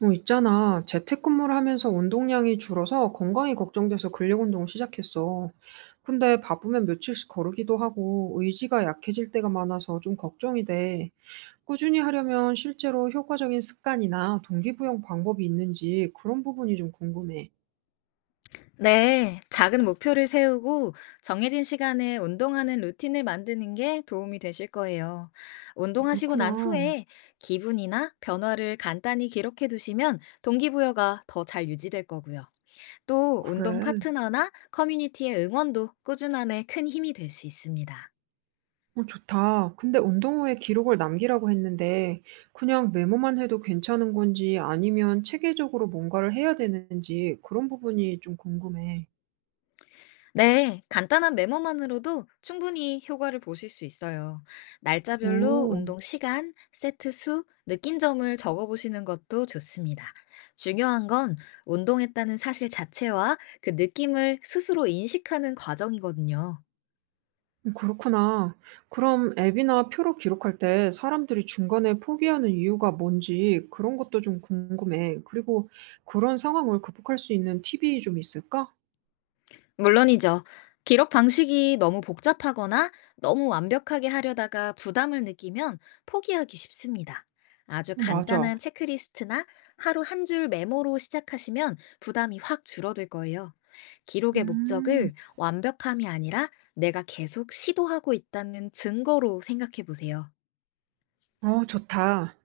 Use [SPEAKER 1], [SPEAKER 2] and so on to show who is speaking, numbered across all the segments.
[SPEAKER 1] 있잖아. 재택근무를 하면서 운동량이 줄어서 건강이 걱정돼서 근력 운동을 시작했어. 근데 바쁘면 며칠씩 거르기도 하고 의지가 약해질 때가 많아서 좀 걱정이 돼. 꾸준히 하려면 실제로 효과적인 습관이나 동기부여 방법이 있는지 그런 부분이 좀 궁금해.
[SPEAKER 2] 네, 작은 목표를 세우고 정해진 시간에 운동하는 루틴을 만드는 게 도움이 되실 거예요. 운동하시고 난
[SPEAKER 1] 그렇구나.
[SPEAKER 2] 후에 기분이나 변화를 간단히 기록해 두시면 동기부여가 더 잘 유지될 거고요. 또 운동
[SPEAKER 1] 그래.
[SPEAKER 2] 파트너나 커뮤니티의 응원도 꾸준함에 큰 힘이 될 수 있습니다.
[SPEAKER 1] 좋다. 근데 운동 후에 기록을 남기라고 했는데 그냥 메모만 해도 괜찮은 건지 아니면 체계적으로 뭔가를 해야 되는지 그런 부분이 좀 궁금해.
[SPEAKER 2] 네, 간단한 메모만으로도 충분히 효과를 보실 수 있어요. 날짜별로
[SPEAKER 1] 오,
[SPEAKER 2] 운동 시간, 세트 수, 느낀 점을 적어보시는 것도 좋습니다. 중요한 건 운동했다는 사실 자체와 그 느낌을 스스로 인식하는 과정이거든요.
[SPEAKER 1] 그렇구나. 그럼 앱이나 표로 기록할 때 사람들이 중간에 포기하는 이유가 뭔지 그런 것도 좀 궁금해. 그리고 그런 상황을 극복할 수 있는 팁이 좀 있을까?
[SPEAKER 2] 물론이죠. 기록 방식이 너무 복잡하거나 너무 완벽하게 하려다가 부담을 느끼면 포기하기 쉽습니다. 아주
[SPEAKER 1] 맞아.
[SPEAKER 2] 간단한 체크리스트나 하루 한 줄 메모로 시작하시면 부담이 확 줄어들 거예요. 기록의
[SPEAKER 1] 음,
[SPEAKER 2] 목적을 완벽함이 아니라 내가 계속 시도하고 있다는 증거로 생각해 보세요.
[SPEAKER 1] 좋다.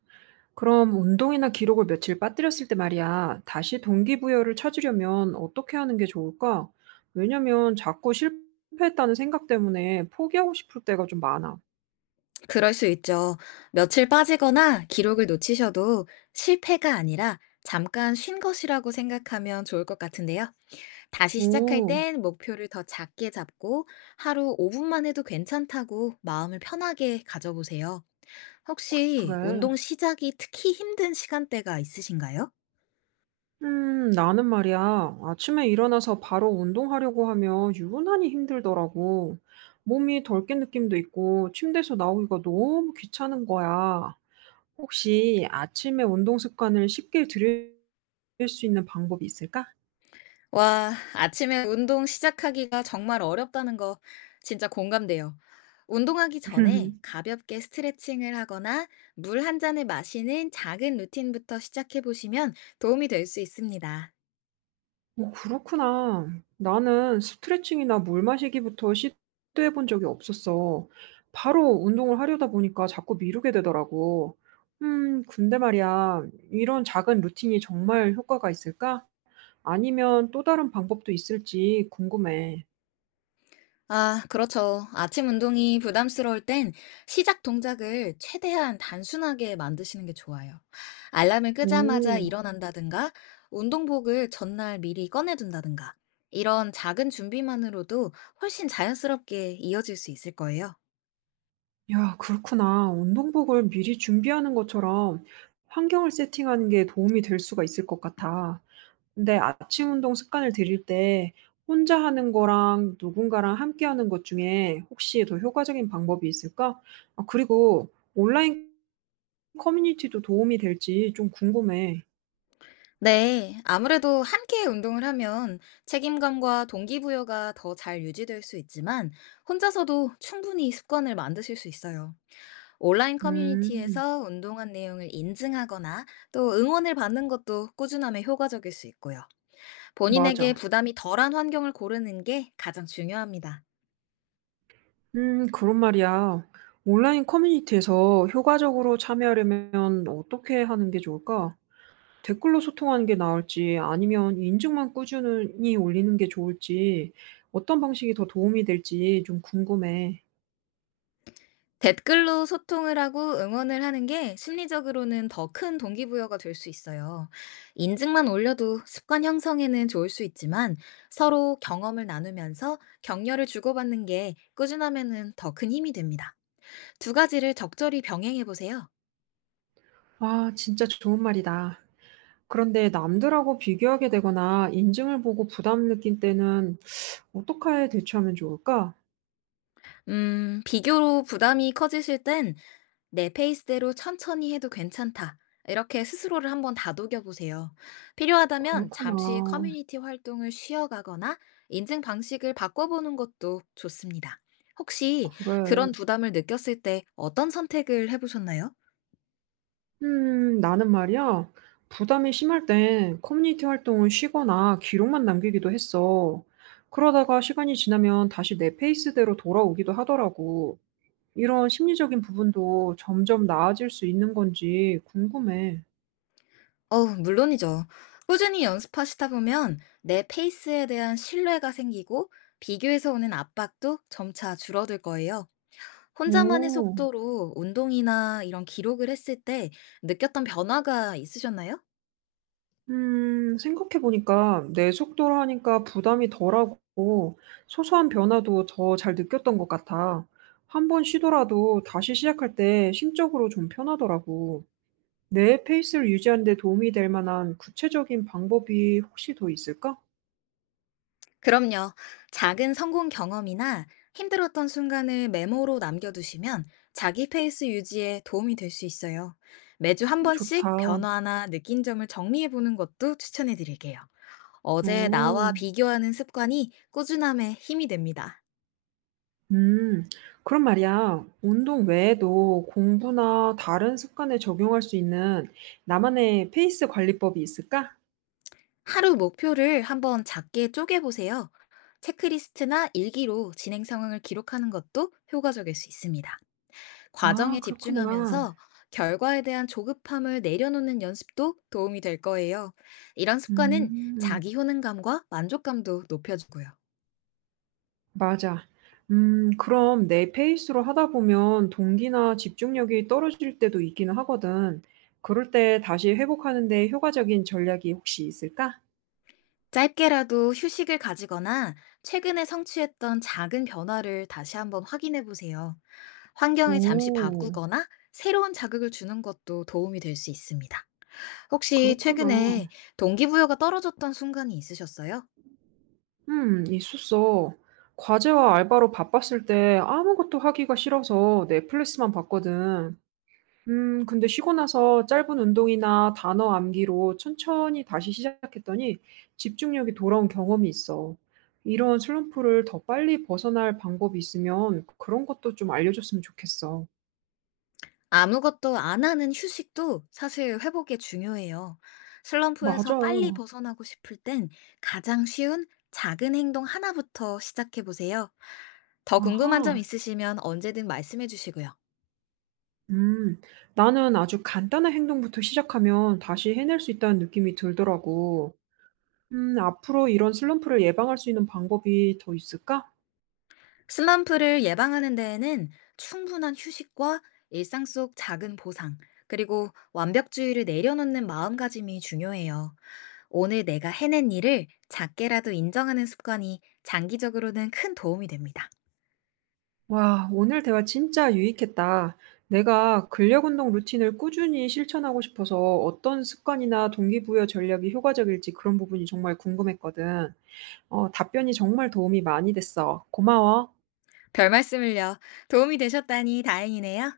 [SPEAKER 1] 그럼 운동이나 기록을 며칠 빠뜨렸을 때 말이야, 다시 동기부여를 찾으려면 어떻게 하는 게 좋을까? 왜냐면 자꾸 실패했다는 생각 때문에 포기하고 싶을 때가 좀 많아.
[SPEAKER 2] 그럴 수 있죠. 며칠 빠지거나 기록을 놓치셔도 실패가 아니라 잠깐 쉰 것이라고 생각하면 좋을 것 같은데요. 다시 시작할
[SPEAKER 1] 오,
[SPEAKER 2] 땐 목표를 더 작게 잡고 하루 5분만 해도 괜찮다고 마음을 편하게 가져보세요. 혹시
[SPEAKER 1] 그래.
[SPEAKER 2] 운동 시작이 특히 힘든 시간대가 있으신가요?
[SPEAKER 1] 나는 말이야. 아침에 일어나서 바로 운동하려고 하면 유난히 힘들더라고. 몸이 덜깬 느낌도 있고, 침대에서 나오기가 너무 귀찮은 거야. 혹시 아침에 운동 습관을 쉽게 들일 수 있는 방법이 있을까?
[SPEAKER 2] 와, 아침에 운동 시작하기가 정말 어렵다는 거 진짜 공감돼요. 운동하기 전에 가볍게 스트레칭을 하거나 물 한 잔을 마시는 작은 루틴부터 시작해 보시면 도움이 될 수 있습니다.
[SPEAKER 1] 어 그렇구나. 나는 스트레칭이나 물 마시기부터 시도해 본 적이 없었어. 바로 운동을 하려다 보니까 자꾸 미루게 되더라고. 근데 말이야, 이런 작은 루틴이 정말 효과가 있을까? 아니면 또 다른 방법도 있을지 궁금해.
[SPEAKER 2] 아, 그렇죠. 아침 운동이 부담스러울 땐 시작 동작을 최대한 단순하게 만드시는 게 좋아요. 알람을 끄자마자
[SPEAKER 1] 오,
[SPEAKER 2] 일어난다든가, 운동복을 전날 미리 꺼내둔다든가, 이런 작은 준비만으로도 훨씬 자연스럽게 이어질 수 있을 거예요.
[SPEAKER 1] 야, 그렇구나. 운동복을 미리 준비하는 것처럼 환경을 세팅하는 게 도움이 될 수가 있을 것 같아. 근데 아침 운동 습관을 들일 때 혼자 하는 거랑 누군가랑 함께 하는 것 중에 혹시 더 효과적인 방법이 있을까? 아, 그리고 온라인 커뮤니티도 도움이 될지 좀 궁금해.
[SPEAKER 2] 네, 아무래도 함께 운동을 하면 책임감과 동기부여가 더 잘 유지될 수 있지만, 혼자서도 충분히 습관을 만드실 수 있어요. 온라인
[SPEAKER 1] 음,
[SPEAKER 2] 커뮤니티에서 운동한 내용을 인증하거나 또 응원을 받는 것도 꾸준함에 효과적일 수 있고요. 본인에게
[SPEAKER 1] 맞아.
[SPEAKER 2] 부담이 덜한 환경을 고르는 게 가장 중요합니다.
[SPEAKER 1] 그런 말이야. 온라인 커뮤니티에서 효과적으로 참여하려면 어떻게 하는 게 좋을까? 댓글로 소통하는 게 나을지 아니면 인증만 꾸준히 올리는 게 좋을지 어떤 방식이 더 도움이 될지 좀 궁금해.
[SPEAKER 2] 댓글로 소통을 하고 응원을 하는 게 심리적으로는 더 큰 동기부여가 될 수 있어요. 인증만 올려도 습관 형성에는 좋을 수 있지만 서로 경험을 나누면서 격려를 주고받는 게 꾸준함에는 더 큰 힘이 됩니다. 두 가지를 적절히 병행해 보세요.
[SPEAKER 1] 와 진짜 좋은 말이다. 그런데 남들하고 비교하게 되거나 인증을 보고 부담 느낀 때는 어떻게 대처하면 좋을까?
[SPEAKER 2] 비교로 부담이 커지실 땐 내 페이스대로 천천히 해도 괜찮다. 이렇게 스스로를 한번 다독여 보세요. 필요하다면 잠시
[SPEAKER 1] 그렇구나.
[SPEAKER 2] 커뮤니티 활동을 쉬어가거나 인증 방식을 바꿔보는 것도 좋습니다. 혹시
[SPEAKER 1] 그래.
[SPEAKER 2] 그런 부담을 느꼈을 때 어떤 선택을 해보셨나요?
[SPEAKER 1] 나는 말이야. 부담이 심할 땐 커뮤니티 활동을 쉬거나 기록만 남기기도 했어. 그러다가 시간이 지나면 다시 내 페이스대로 돌아오기도 하더라고. 이런 심리적인 부분도 점점 나아질 수 있는 건지 궁금해.
[SPEAKER 2] 어, 물론이죠. 꾸준히 연습하시다 보면 내 페이스에 대한 신뢰가 생기고 비교에서 오는 압박도 점차 줄어들 거예요. 혼자만의
[SPEAKER 1] 오.
[SPEAKER 2] 속도로 운동이나 이런 기록을 했을 때 느꼈던 변화가 있으셨나요?
[SPEAKER 1] 생각해보니까 내 속도로 하니까 부담이 덜하고 소소한 변화도 더 잘 느꼈던 것 같아. 한 번 쉬더라도 다시 시작할 때 심적으로 좀 편하더라고. 내 페이스를 유지하는 데 도움이 될 만한 구체적인 방법이 혹시 더 있을까?
[SPEAKER 2] 그럼요. 작은 성공 경험이나 힘들었던 순간을 메모로 남겨두시면 자기 페이스 유지에 도움이 될 수 있어요. 매주 한
[SPEAKER 1] 좋다.
[SPEAKER 2] 번씩 변화나 느낀 점을 정리해보는 것도 추천해드릴게요. 어제
[SPEAKER 1] 어,
[SPEAKER 2] 나와 비교하는 습관이 꾸준함에 힘이 됩니다.
[SPEAKER 1] 음, 그럼 말이야. 운동 외에도 공부나 다른 습관에 적용할 수 있는 나만의 페이스 관리법이 있을까?
[SPEAKER 2] 하루 목표를 한번 작게 쪼개보세요. 체크리스트나 일기로 진행 상황을 기록하는 것도 효과적일 수 있습니다. 과정에
[SPEAKER 1] 아, 그렇구나.
[SPEAKER 2] 집중하면서 결과에 대한 조급함을 내려놓는 연습도 도움이 될 거예요. 이런 습관은
[SPEAKER 1] 음.
[SPEAKER 2] 자기 효능감과 만족감도 높여주고요.
[SPEAKER 1] 맞아. 그럼 내 페이스로 하다 보면 동기나 집중력이 떨어질 때도 있기는 하거든. 그럴 때 다시 회복하는 데 효과적인 전략이 혹시 있을까?
[SPEAKER 2] 짧게라도 휴식을 가지거나 최근에 성취했던 작은 변화를 다시 한번 확인해 보세요. 환경을 잠시
[SPEAKER 1] 오.
[SPEAKER 2] 바꾸거나 새로운 자극을 주는 것도 도움이 될 수 있습니다. 혹시
[SPEAKER 1] 그렇구나.
[SPEAKER 2] 최근에 동기부여가 떨어졌던 순간이 있으셨어요?
[SPEAKER 1] 있었어. 과제와 알바로 바빴을 때 아무것도 하기가 싫어서 넷플릭스만 봤거든. 근데 쉬고 나서 짧은 운동이나 단어 암기로 천천히 다시 시작했더니 집중력이 돌아온 경험이 있어. 이런 슬럼프를 더 빨리 벗어날 방법이 있으면 그런 것도 좀 알려줬으면 좋겠어. 음.
[SPEAKER 2] 아무것도 안 하는 휴식도 사실 회복에 중요해요. 슬럼프에서
[SPEAKER 1] 맞아.
[SPEAKER 2] 빨리 벗어나고 싶을 땐 가장 쉬운 작은 행동 하나부터 시작해 보세요. 더 궁금한 점
[SPEAKER 1] 아하.
[SPEAKER 2] 있으시면 언제든 말씀해 주시고요.
[SPEAKER 1] 음. 나는 아주 간단한 행동부터 시작하면 다시 해낼 수 있다는 느낌이 들더라고. 앞으로 이런 슬럼프를 예방할 수 있는 방법이 더 있을까?
[SPEAKER 2] 슬럼프를 예방하는 데에는 충분한 휴식과 일상 속 작은 보상, 그리고 완벽주의를 내려놓는 마음가짐이 중요해요. 오늘 내가 해낸 일을 작게라도 인정하는 습관이 장기적으로는 큰 도움이 됩니다.
[SPEAKER 1] 와, 오늘 대화 진짜 유익했다. 내가 근력 운동 루틴을 꾸준히 실천하고 싶어서 어떤 습관이나 동기부여 전략이 효과적일지 그런 부분이 정말 궁금했거든. 답변이 정말 도움이 많이 됐어. 고마워.
[SPEAKER 2] 별 말씀을요. 도움이 되셨다니 다행이네요.